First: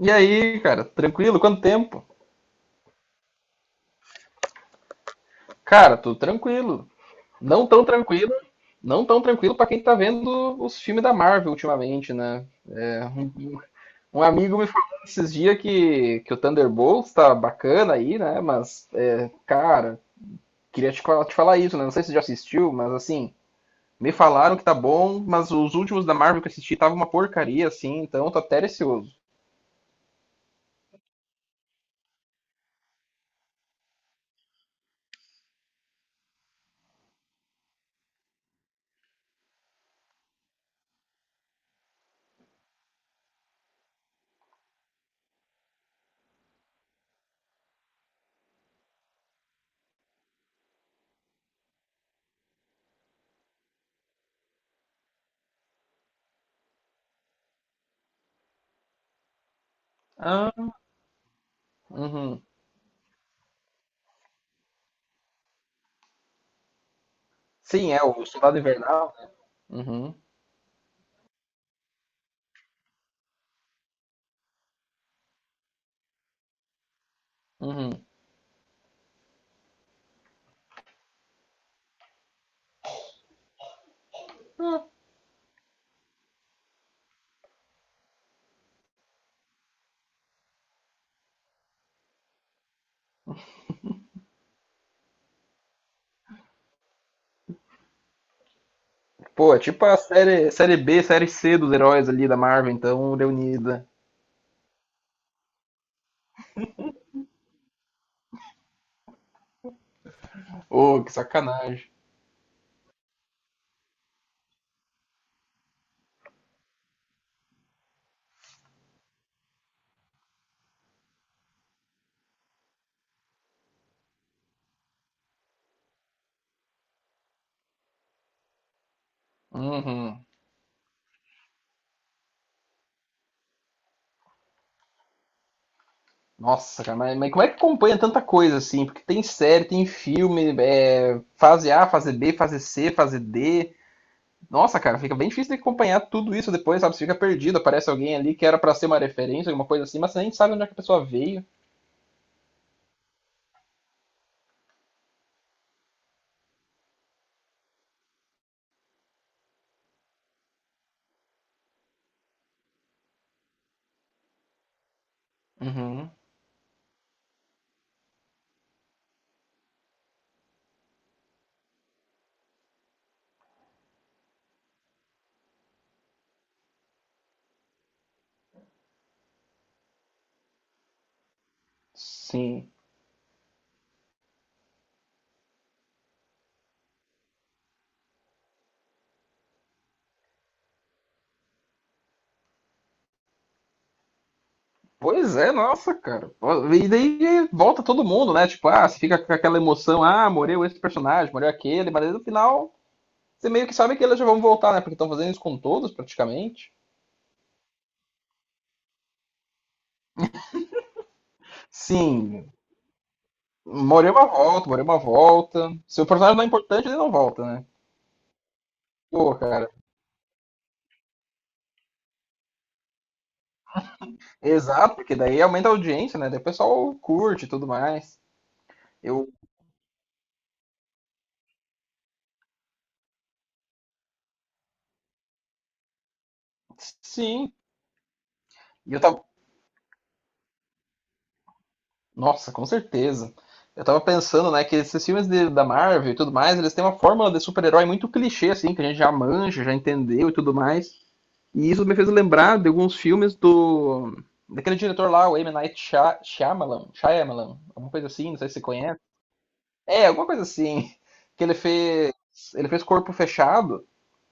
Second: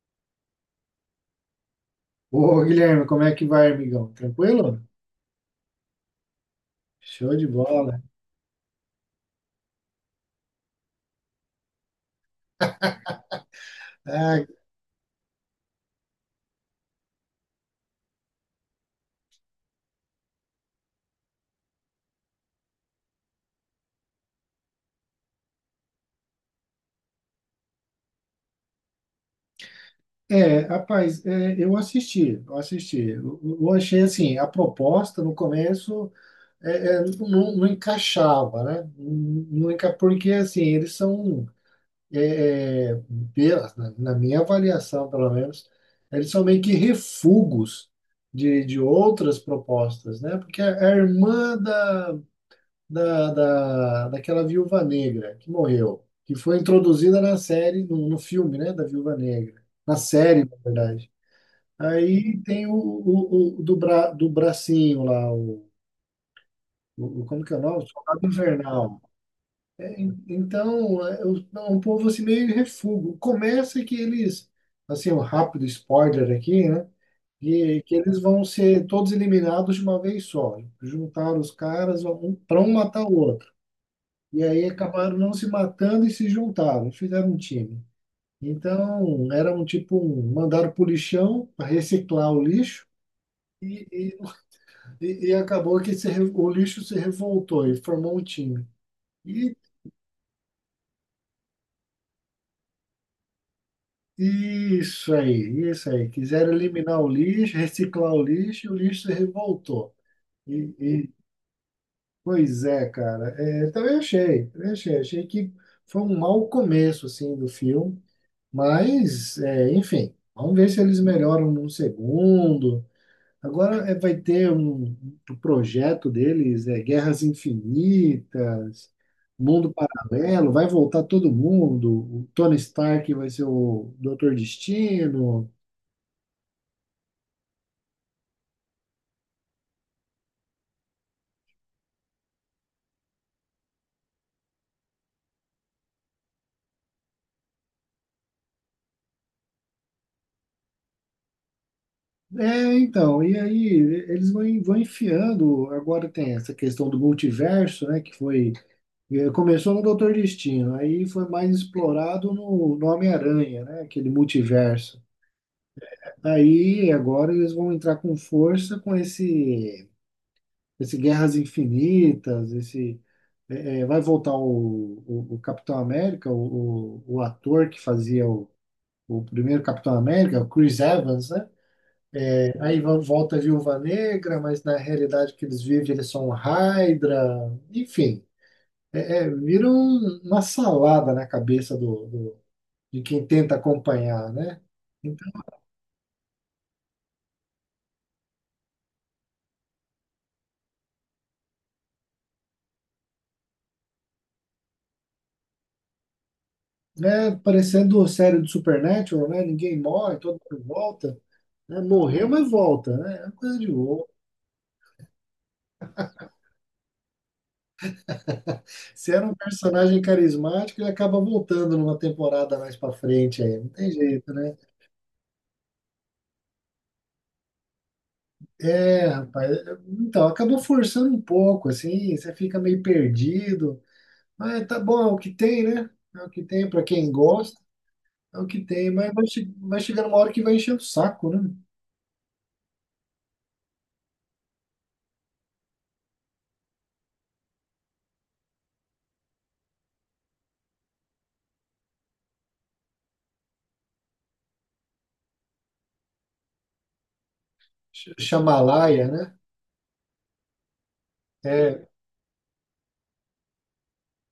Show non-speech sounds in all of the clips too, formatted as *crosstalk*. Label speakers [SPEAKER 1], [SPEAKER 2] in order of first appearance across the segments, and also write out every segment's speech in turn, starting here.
[SPEAKER 1] E aí, cara, tranquilo? Quanto tempo?
[SPEAKER 2] Ô, Guilherme, como é que vai, amigão? Tranquilo?
[SPEAKER 1] Cara, tudo tranquilo.
[SPEAKER 2] Show de
[SPEAKER 1] Não tão
[SPEAKER 2] bola.
[SPEAKER 1] tranquilo, não tão tranquilo pra quem tá vendo os filmes da Marvel ultimamente, né? É, um, um
[SPEAKER 2] Ah,
[SPEAKER 1] amigo me falou esses dias que o Thunderbolts tá bacana aí, né? Mas, cara, queria te, te falar isso, né? Não sei se você já assistiu, mas assim, me falaram que tá bom, mas os últimos da Marvel que eu assisti tava uma porcaria, assim, então eu tô até receoso.
[SPEAKER 2] é, rapaz, é, eu assisti. Eu achei assim, a proposta no começo é, não encaixava, né? Não, porque assim, eles são, é, é, na minha avaliação, pelo menos, eles são meio que refugos de outras propostas, né? Porque a irmã da daquela viúva negra que morreu, que foi introduzida na série, no filme, né, da Viúva Negra. Na série, na
[SPEAKER 1] Ah.
[SPEAKER 2] verdade. Aí
[SPEAKER 1] Uhum.
[SPEAKER 2] tem o do, bra, do bracinho lá, como que é o nome? O
[SPEAKER 1] Sim, é, o
[SPEAKER 2] Soldado
[SPEAKER 1] Soldado
[SPEAKER 2] Invernal.
[SPEAKER 1] Invernal, né? Uhum,
[SPEAKER 2] Então, é um povo assim meio refúgio. Começa que eles, assim, um rápido spoiler aqui, né? Que
[SPEAKER 1] uhum.
[SPEAKER 2] eles vão ser todos eliminados de uma vez só. Juntaram os caras, um para um matar o outro. E aí acabaram não se matando e se juntaram, fizeram um time. Então, era um tipo, um, mandaram para o lixão para reciclar o lixo e, e, acabou que se, re- o lixo se revoltou e formou um time.
[SPEAKER 1] Pô,
[SPEAKER 2] E
[SPEAKER 1] é tipo a série, série B, série C dos heróis ali da Marvel, então, reunida.
[SPEAKER 2] e isso aí, isso aí. Quiseram eliminar o lixo, reciclar o lixo e o lixo se revoltou. E,
[SPEAKER 1] Ô, que
[SPEAKER 2] e-
[SPEAKER 1] sacanagem.
[SPEAKER 2] pois é, cara. É, também achei, também achei. Achei que foi um mau começo, assim, do filme. Mas, é, enfim, vamos ver se eles melhoram num segundo. Agora é, vai ter um, projeto deles, é Guerras Infinitas, Mundo
[SPEAKER 1] Uhum.
[SPEAKER 2] Paralelo, vai voltar todo mundo. O Tony Stark vai ser o Doutor Destino.
[SPEAKER 1] Nossa, cara, mas como é que acompanha tanta coisa assim? Porque tem série, tem filme, fase A, fase B, fase C, fase D. Nossa, cara, fica bem difícil de acompanhar tudo isso depois, sabe? Você fica perdido, aparece alguém ali que era pra ser uma referência, alguma coisa assim, mas você nem sabe onde é que a pessoa veio.
[SPEAKER 2] É, então, e aí eles vão, enfiando. Agora tem essa questão do multiverso, né? Que foi. Começou no Doutor Destino, aí foi mais explorado no, Homem-Aranha, né? Aquele multiverso.
[SPEAKER 1] Uhum.
[SPEAKER 2] Aí agora eles vão entrar com força com esse, Guerras Infinitas, esse vai voltar o, Capitão América, o ator que fazia o primeiro Capitão América, o Chris Evans, né?
[SPEAKER 1] Sim.
[SPEAKER 2] Aí volta a Viúva Negra, mas na realidade que eles vivem eles são Hydra, enfim, vira uma salada na cabeça de quem tenta acompanhar, né?
[SPEAKER 1] Pois é, nossa, cara. E daí volta todo mundo, né? Tipo, ah, você fica com aquela emoção, ah, morreu esse personagem, morreu aquele, mas aí no final você meio que sabe que eles já vão voltar, né? Porque estão fazendo isso com todos, praticamente.
[SPEAKER 2] É, parecendo série do Supernatural, né? Ninguém morre, todo mundo volta, né? Morreu, mas
[SPEAKER 1] Sim,
[SPEAKER 2] volta, né? É uma coisa de louco.
[SPEAKER 1] morreu uma volta, morreu uma volta. Se o personagem não é importante, ele não volta, né?
[SPEAKER 2] Se era um
[SPEAKER 1] Pô, cara.
[SPEAKER 2] personagem carismático, ele acaba voltando numa temporada mais pra frente aí. Não tem jeito, né?
[SPEAKER 1] Exato, porque daí aumenta a audiência, né? Daí o pessoal curte e tudo mais.
[SPEAKER 2] É,
[SPEAKER 1] Eu.
[SPEAKER 2] rapaz. Então, acabou forçando um pouco, assim. Você fica meio perdido. Mas tá bom, é o que tem, né? É o que tem pra quem
[SPEAKER 1] Sim.
[SPEAKER 2] gosta. É o que tem,
[SPEAKER 1] E eu
[SPEAKER 2] mas
[SPEAKER 1] tava.
[SPEAKER 2] vai chegando uma hora que vai encher o saco, né?
[SPEAKER 1] Nossa, com certeza. Eu tava pensando, né, que esses filmes da Marvel e tudo mais, eles têm uma fórmula de super-herói muito clichê, assim, que a gente já manja, já entendeu e tudo mais. E isso me fez lembrar de alguns filmes do daquele diretor lá, o M. Night Shyamalan, Shyamalan, alguma coisa
[SPEAKER 2] Sh-
[SPEAKER 1] assim, não sei se você conhece.
[SPEAKER 2] Shamalaia, né?
[SPEAKER 1] É, alguma coisa assim, que
[SPEAKER 2] É,
[SPEAKER 1] ele fez Corpo Fechado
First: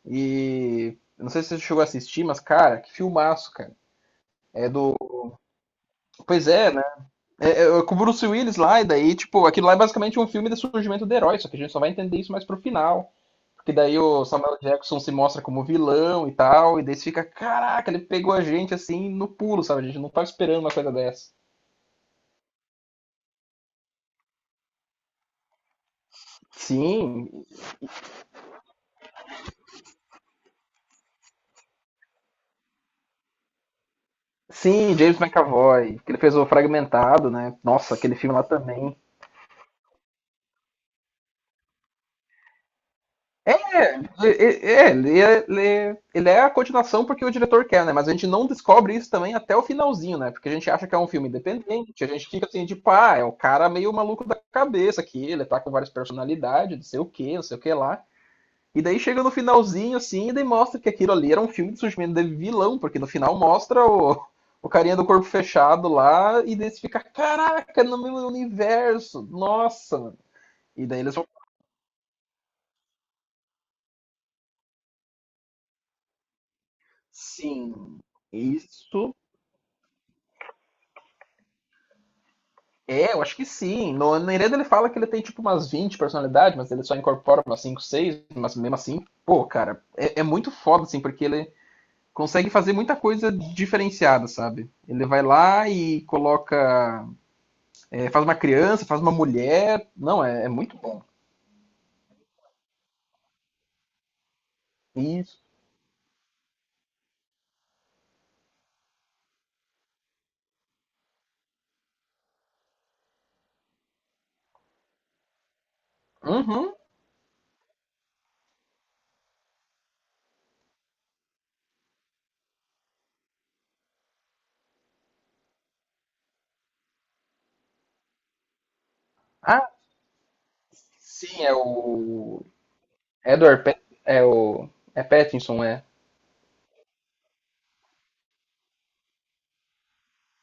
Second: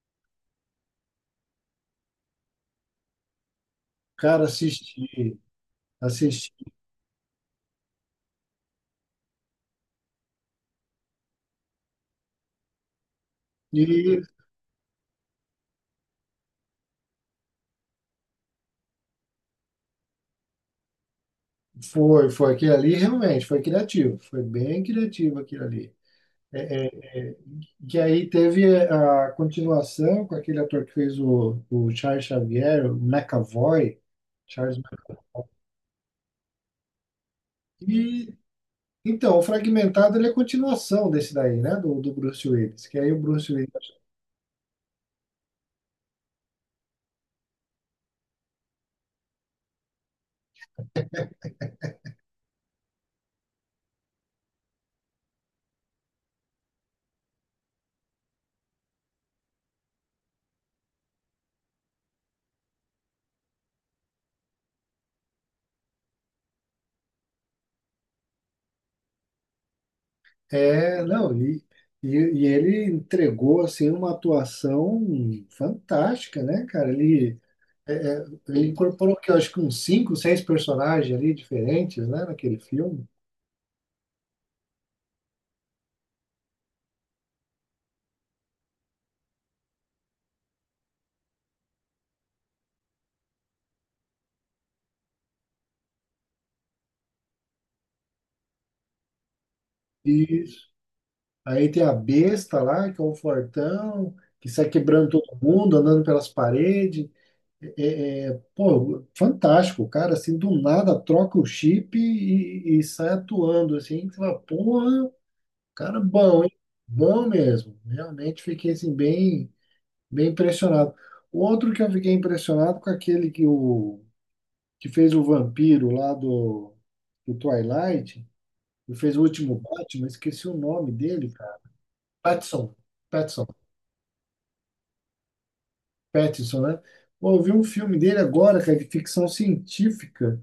[SPEAKER 1] e eu não sei se você chegou a assistir, mas, cara, que filmaço, cara.
[SPEAKER 2] cara,
[SPEAKER 1] É do.
[SPEAKER 2] assistir.
[SPEAKER 1] Pois é. É, é, é com o Bruce Willis lá, e daí, tipo, aquilo lá é basicamente um filme do surgimento do herói, só que a gente só vai entender isso mais pro final. Porque daí
[SPEAKER 2] E
[SPEAKER 1] o Samuel Jackson se mostra como vilão e tal, e daí você fica, caraca, ele pegou a gente assim no pulo, sabe? A gente não tava esperando uma coisa dessa.
[SPEAKER 2] foi aquilo ali, realmente, foi criativo, foi bem criativo aquilo ali. É,
[SPEAKER 1] Sim,
[SPEAKER 2] é, é, que aí teve a continuação com aquele ator que fez o, Charles Xavier, o McAvoy, Charles
[SPEAKER 1] sim, James
[SPEAKER 2] McAvoy.
[SPEAKER 1] McAvoy, que ele fez o Fragmentado, né? Nossa, aquele
[SPEAKER 2] E,
[SPEAKER 1] filme lá também.
[SPEAKER 2] então, o Fragmentado ele é a continuação desse daí, né, do Bruce Willis, que aí o Bruce Willis
[SPEAKER 1] É, é, ele é a continuação porque o diretor quer, né? Mas a gente não descobre isso também até o finalzinho, né? Porque a gente acha que é um filme independente, a gente fica assim, tipo, ah, é um cara meio maluco da cabeça aqui, ele tá com várias personalidades, não sei o quê, não sei o que lá. E daí chega no finalzinho, assim, e daí mostra que aquilo ali era um filme de surgimento de vilão, porque no final mostra o carinha do corpo fechado lá, e daí você fica, caraca, no meu universo, nossa, mano. E daí
[SPEAKER 2] é,
[SPEAKER 1] eles vão.
[SPEAKER 2] não, e ele entregou, assim, uma atuação fantástica, né, cara, ele.
[SPEAKER 1] Sim,
[SPEAKER 2] Ele incorporou
[SPEAKER 1] isso.
[SPEAKER 2] que eu acho que uns cinco, seis personagens ali diferentes, né, naquele filme.
[SPEAKER 1] É, eu acho que sim. No, na Ireda ele fala que ele tem tipo umas 20 personalidades, mas ele só incorpora umas 5, 6. Mas mesmo assim, pô, cara, é muito foda, assim, porque ele consegue fazer muita coisa diferenciada, sabe? Ele vai lá e coloca. É, faz uma criança, faz uma mulher. Não, é
[SPEAKER 2] Isso.
[SPEAKER 1] muito bom.
[SPEAKER 2] Aí tem a besta lá, que é o fortão, que sai quebrando todo
[SPEAKER 1] Isso.
[SPEAKER 2] mundo, andando pelas paredes. Pô, fantástico, o cara, assim, do nada troca o chip e sai atuando, assim, que você fala, porra, cara bom, hein?
[SPEAKER 1] Uhum.
[SPEAKER 2] Bom mesmo. Realmente fiquei, assim, bem, bem impressionado. Outro que eu fiquei impressionado com aquele que fez o vampiro lá do Twilight, e fez o último
[SPEAKER 1] Ah,
[SPEAKER 2] Batman, esqueci o nome dele,
[SPEAKER 1] sim, é
[SPEAKER 2] cara.
[SPEAKER 1] o.
[SPEAKER 2] Pattinson, Pattinson,
[SPEAKER 1] Edward Pat. É o. É Pattinson, é.
[SPEAKER 2] Pattinson, né? Pô, eu vi um filme dele agora, cara, de ficção científica,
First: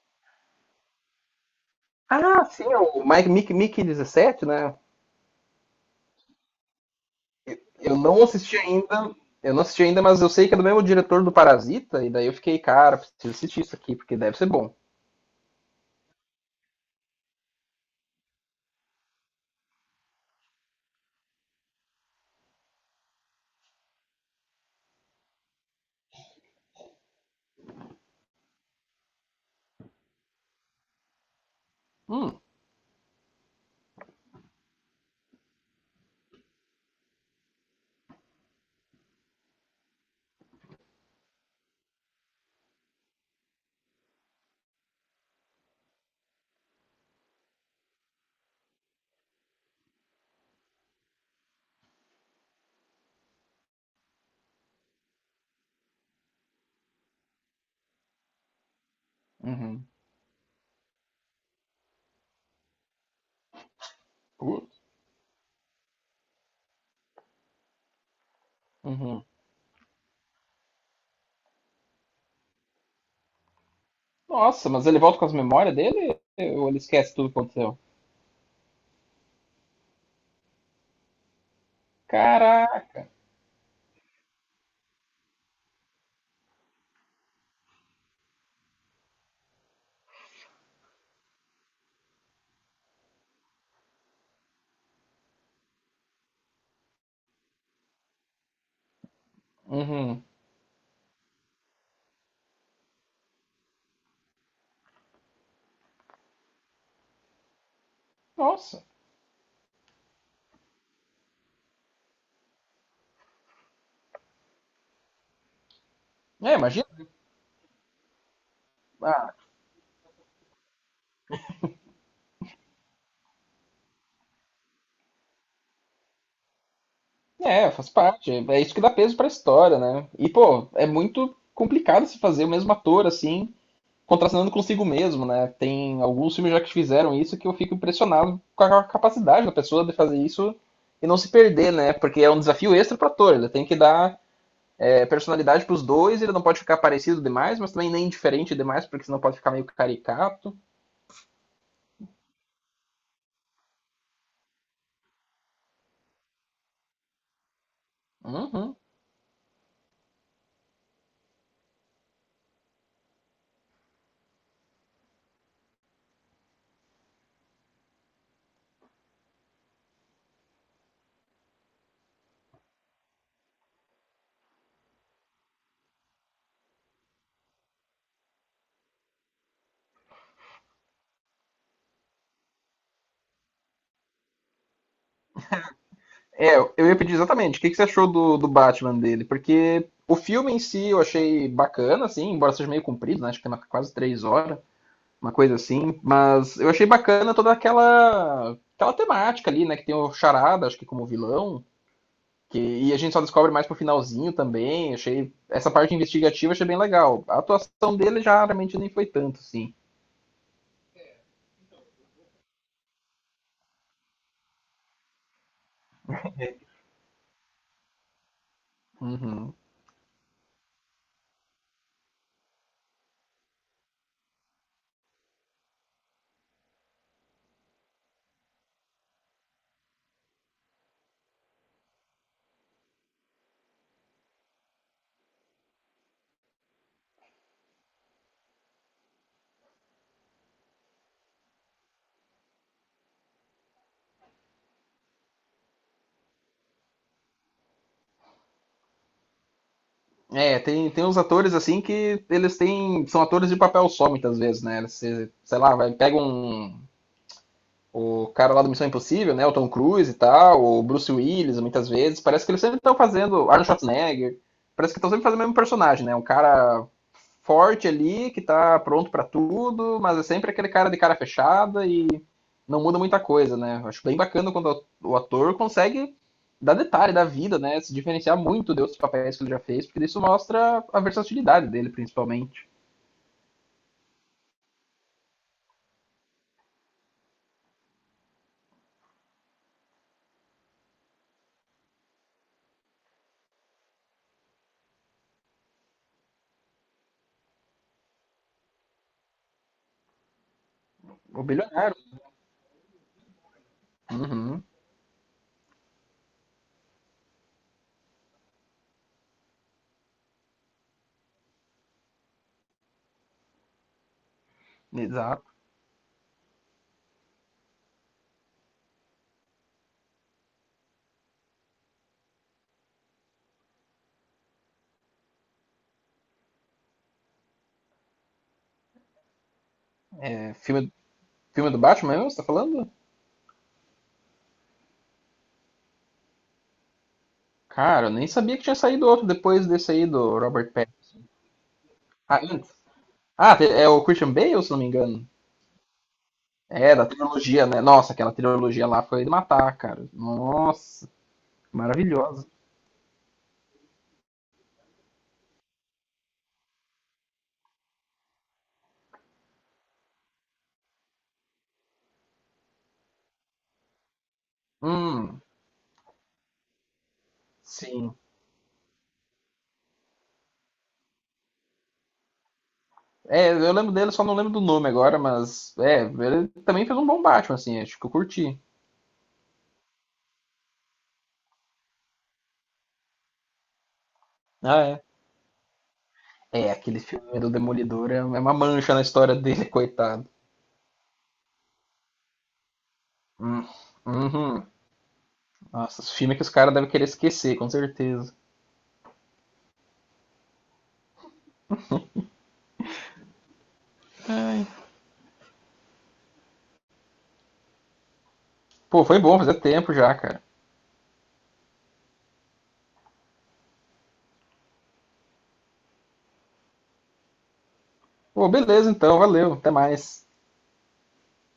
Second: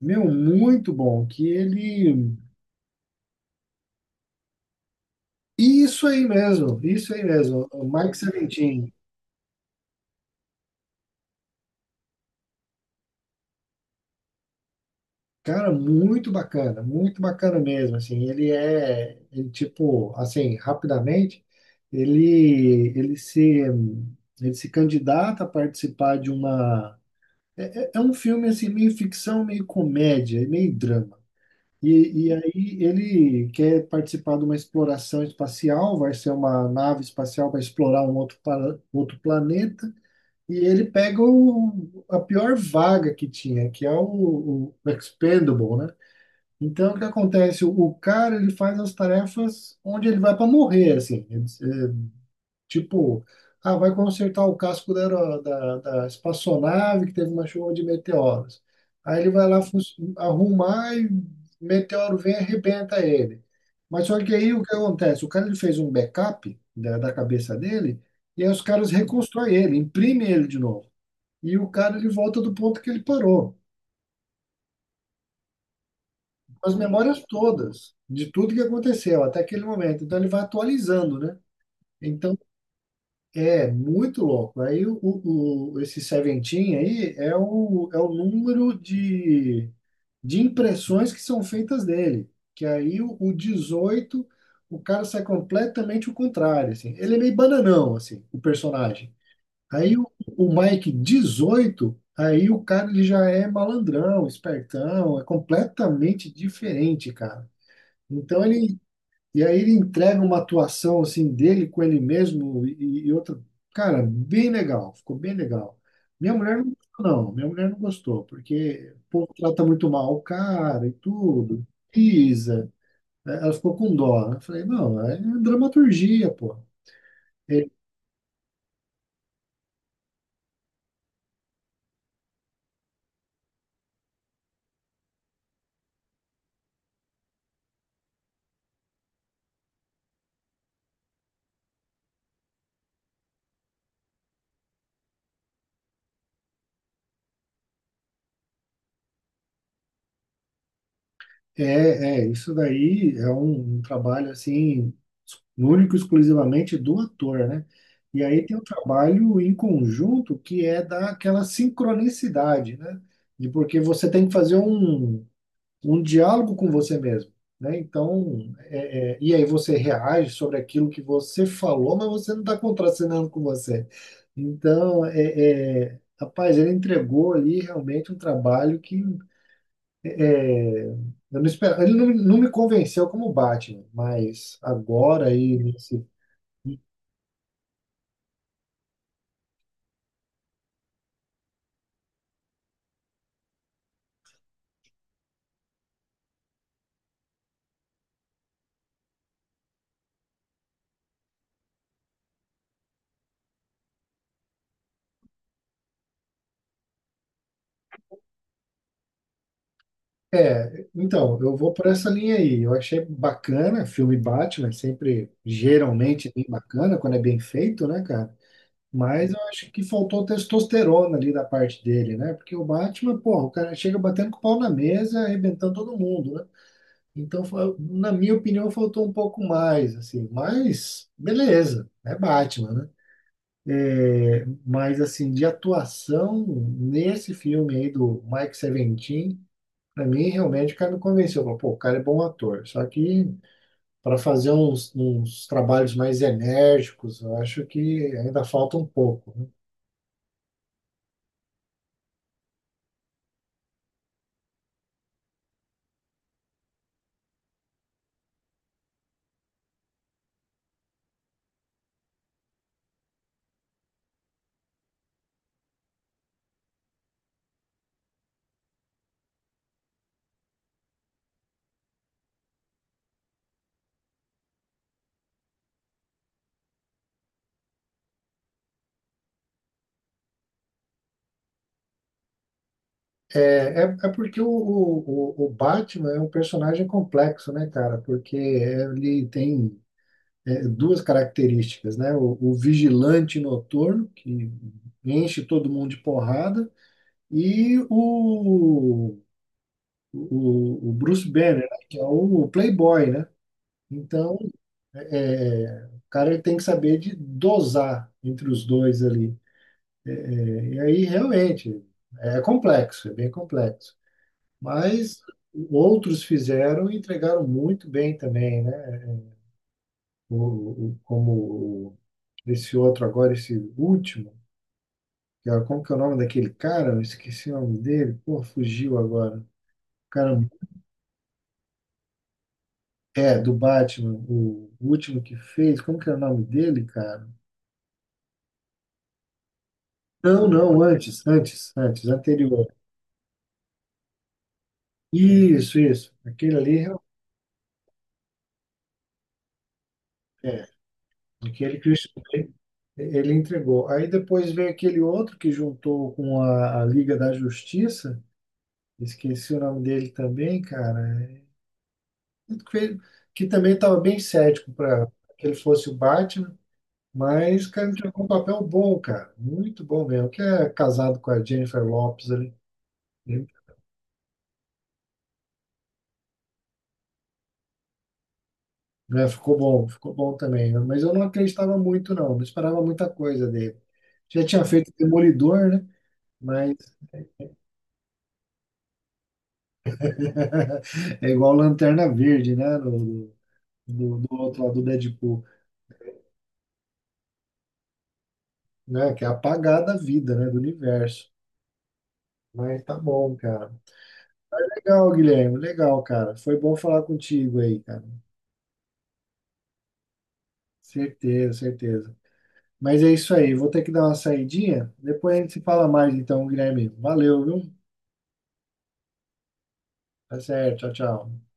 [SPEAKER 2] meu, muito bom, que ele.
[SPEAKER 1] Ah, sim, é o Mike Mickey, Mickey 17, né?
[SPEAKER 2] Isso aí mesmo, o
[SPEAKER 1] Eu
[SPEAKER 2] Mike
[SPEAKER 1] não assisti
[SPEAKER 2] Seventeen.
[SPEAKER 1] ainda. Eu não assisti ainda, mas eu sei que é do mesmo diretor do Parasita, e daí eu fiquei, cara, preciso assistir isso aqui, porque deve ser bom.
[SPEAKER 2] Cara, muito bacana mesmo, assim, ele é, ele, tipo, assim, rapidamente, ele, ele se, ele se candidata a participar de uma, é um filme, assim, meio ficção, meio comédia, meio drama, e
[SPEAKER 1] Hum,
[SPEAKER 2] aí ele quer participar de uma exploração espacial, vai ser uma nave espacial para explorar para outro planeta, e ele pega a pior vaga que tinha, que é o, Expendable, né? Então, o que acontece? O cara, ele faz as tarefas onde ele vai para morrer, assim. É, tipo, ah, vai consertar o casco da espaçonave que teve uma chuva de meteoros. Aí ele vai lá
[SPEAKER 1] uhum,
[SPEAKER 2] arrumar e meteoro vem e arrebenta ele. Mas só que aí o que acontece? O cara, ele fez um backup da, cabeça dele e aí os caras
[SPEAKER 1] uhum.
[SPEAKER 2] reconstroem ele, imprimem ele de novo. E o cara, ele volta do ponto que ele parou.
[SPEAKER 1] Nossa, mas ele volta com as memórias dele ou
[SPEAKER 2] As
[SPEAKER 1] ele esquece
[SPEAKER 2] memórias
[SPEAKER 1] tudo que aconteceu?
[SPEAKER 2] todas de tudo que aconteceu até aquele momento. Então ele vai atualizando, né? Então
[SPEAKER 1] Caraca,
[SPEAKER 2] é muito louco. Aí esse Seventeen aí é o, é o número de impressões que são feitas dele. Que aí o 18, o cara sai completamente o contrário, assim. Ele é meio bananão, assim, o personagem. Aí o,
[SPEAKER 1] uhum.
[SPEAKER 2] o Mike 18, aí o cara ele já é malandrão, espertão, é completamente diferente, cara. Então ele
[SPEAKER 1] Nossa.
[SPEAKER 2] e aí ele entrega uma atuação assim dele com ele mesmo e outra, cara, bem legal, ficou bem legal. Minha
[SPEAKER 1] É,
[SPEAKER 2] mulher não
[SPEAKER 1] imagina.
[SPEAKER 2] gostou, não, minha mulher não gostou, porque o povo
[SPEAKER 1] Ah,
[SPEAKER 2] trata muito mal o cara e tudo, pisa. Ela ficou com dó, né? Eu falei, não, é dramaturgia, pô. É,
[SPEAKER 1] é, faz parte. É isso que dá peso pra história, né? E, pô, é muito complicado se fazer o mesmo ator, assim, contracenando consigo mesmo, né? Tem alguns filmes já que fizeram isso que eu fico impressionado com a capacidade da pessoa de fazer isso e não se perder, né? Porque é um desafio extra para ator. Ele tem que dar personalidade para os dois. Ele não pode ficar parecido demais, mas também nem diferente demais, porque senão pode ficar meio caricato.
[SPEAKER 2] É, isso daí é um, trabalho assim, único e exclusivamente do ator, né? E aí tem o
[SPEAKER 1] Uhum.
[SPEAKER 2] trabalho em conjunto que é daquela sincronicidade, né? De porque você tem que fazer um diálogo com você mesmo, né? Então, e aí você reage sobre aquilo que você falou, mas você não está contracenando com você. Então, rapaz, ele entregou ali realmente um trabalho que é. Eu não espero, ele não me convenceu como Batman, mas agora aí nesse.
[SPEAKER 1] É, eu ia pedir exatamente. Que você achou do Batman dele? Porque o filme em si eu achei bacana, assim, embora seja meio comprido, né? Acho que tem quase 3 horas. Uma coisa assim. Mas eu achei bacana toda aquela temática ali, né? Que tem o Charada, acho que como vilão. Que, e a gente só descobre mais pro finalzinho também. Achei essa parte investigativa achei bem legal. A atuação dele já realmente nem foi tanto, sim.
[SPEAKER 2] É, então, eu vou por essa linha aí. Eu achei bacana, filme Batman, sempre geralmente bem bacana quando é bem feito, né, cara? Mas eu
[SPEAKER 1] Uhum.
[SPEAKER 2] acho que faltou testosterona ali da parte dele, né? Porque o Batman, porra, o cara chega batendo com o pau na mesa, arrebentando todo mundo, né? Então, na minha opinião, faltou um pouco mais, assim. Mas, beleza, é Batman, né? Mas, assim, de atuação nesse filme aí do Mike Seventeen, pra mim, realmente, o cara me convenceu. Falei, pô, o cara é bom ator. Só que para fazer uns trabalhos mais enérgicos, eu acho que ainda falta um pouco, né?
[SPEAKER 1] É, tem uns atores assim que eles têm. São atores de papel só muitas vezes, né? Você, sei lá, vai, pega um, o cara lá do Missão Impossível, né? O Tom Cruise e tal, o Bruce Willis, muitas vezes. Parece que eles sempre estão fazendo. Arnold Schwarzenegger. Parece que estão sempre fazendo o mesmo personagem, né? Um cara forte ali, que tá pronto para tudo, mas é sempre aquele cara de cara fechada e não muda muita coisa, né? Acho bem bacana quando o ator consegue dar detalhe da vida, né? Se diferenciar muito de outros papéis que ele já fez, porque isso mostra a versatilidade dele, principalmente.
[SPEAKER 2] É porque o, o Batman é um personagem complexo, né, cara? Porque ele tem duas características, né? O vigilante noturno, que enche todo mundo de porrada, e o Bruce
[SPEAKER 1] O
[SPEAKER 2] Banner, né,
[SPEAKER 1] bilionário.
[SPEAKER 2] que é o playboy, né? Então,
[SPEAKER 1] Uhum,
[SPEAKER 2] é, o cara ele tem que saber de dosar entre os dois ali. E aí, realmente, é complexo, é bem complexo. Mas
[SPEAKER 1] exato.
[SPEAKER 2] outros fizeram e entregaram muito bem também, né? Como esse outro agora, esse último, que era, como que é o nome daquele cara? Eu esqueci o nome dele. Pô, fugiu agora. O cara,
[SPEAKER 1] É, filme do Batman mesmo, você tá falando?
[SPEAKER 2] é, do Batman, o último que fez. Como que é o nome dele, cara?
[SPEAKER 1] Cara, eu nem sabia que tinha saído outro depois desse aí do
[SPEAKER 2] Não,
[SPEAKER 1] Robert
[SPEAKER 2] não,
[SPEAKER 1] Pattinson.
[SPEAKER 2] antes, antes, antes,
[SPEAKER 1] Ah,
[SPEAKER 2] anterior.
[SPEAKER 1] antes. Ah, é o Christian Bale, se não me engano.
[SPEAKER 2] Isso, isso. Aquele ali,
[SPEAKER 1] É, da trilogia, né? Nossa, aquela trilogia lá foi de matar, cara.
[SPEAKER 2] é,
[SPEAKER 1] Nossa,
[SPEAKER 2] aquele que o
[SPEAKER 1] maravilhosa.
[SPEAKER 2] Stanley, ele entregou. Aí depois veio aquele outro que juntou com a, Liga da Justiça, esqueci o nome dele também, cara, que, que também estava bem cético para
[SPEAKER 1] Hum,
[SPEAKER 2] que ele fosse o Batman, mas, cara, ele
[SPEAKER 1] sim.
[SPEAKER 2] jogou um papel bom, cara, muito bom mesmo, que é casado com a Jennifer Lopez ali, né?
[SPEAKER 1] É, eu lembro dele, só não lembro do nome agora, mas é, ele também fez um bom Batman, assim, acho que eu curti.
[SPEAKER 2] É, ficou bom também, né. Mas eu não acreditava muito, não. Não esperava muita coisa dele. Já tinha
[SPEAKER 1] Ah,
[SPEAKER 2] feito
[SPEAKER 1] é.
[SPEAKER 2] Demolidor, né?
[SPEAKER 1] É,
[SPEAKER 2] Mas
[SPEAKER 1] aquele filme do Demolidor é uma mancha na história dele, *laughs* coitado.
[SPEAKER 2] *laughs* é igual Lanterna Verde, né? Do,
[SPEAKER 1] Hum,
[SPEAKER 2] do, do outro
[SPEAKER 1] uhum.
[SPEAKER 2] lado do Deadpool,
[SPEAKER 1] Nossa, esse filme é que os caras devem querer esquecer, com certeza.
[SPEAKER 2] né? Que é apagar da vida, né? Do universo. Mas tá bom, cara.
[SPEAKER 1] Ai.
[SPEAKER 2] Legal, Guilherme. Legal, cara. Foi bom falar contigo aí, cara.
[SPEAKER 1] Pô, foi bom, fazia tempo já, cara.
[SPEAKER 2] Certeza, certeza. Mas é isso aí. Vou ter que dar uma saidinha. Depois a gente se fala mais, então, Guilherme. Valeu, viu?
[SPEAKER 1] Pô, beleza então, valeu, até mais.
[SPEAKER 2] Tá certo. Tchau, tchau.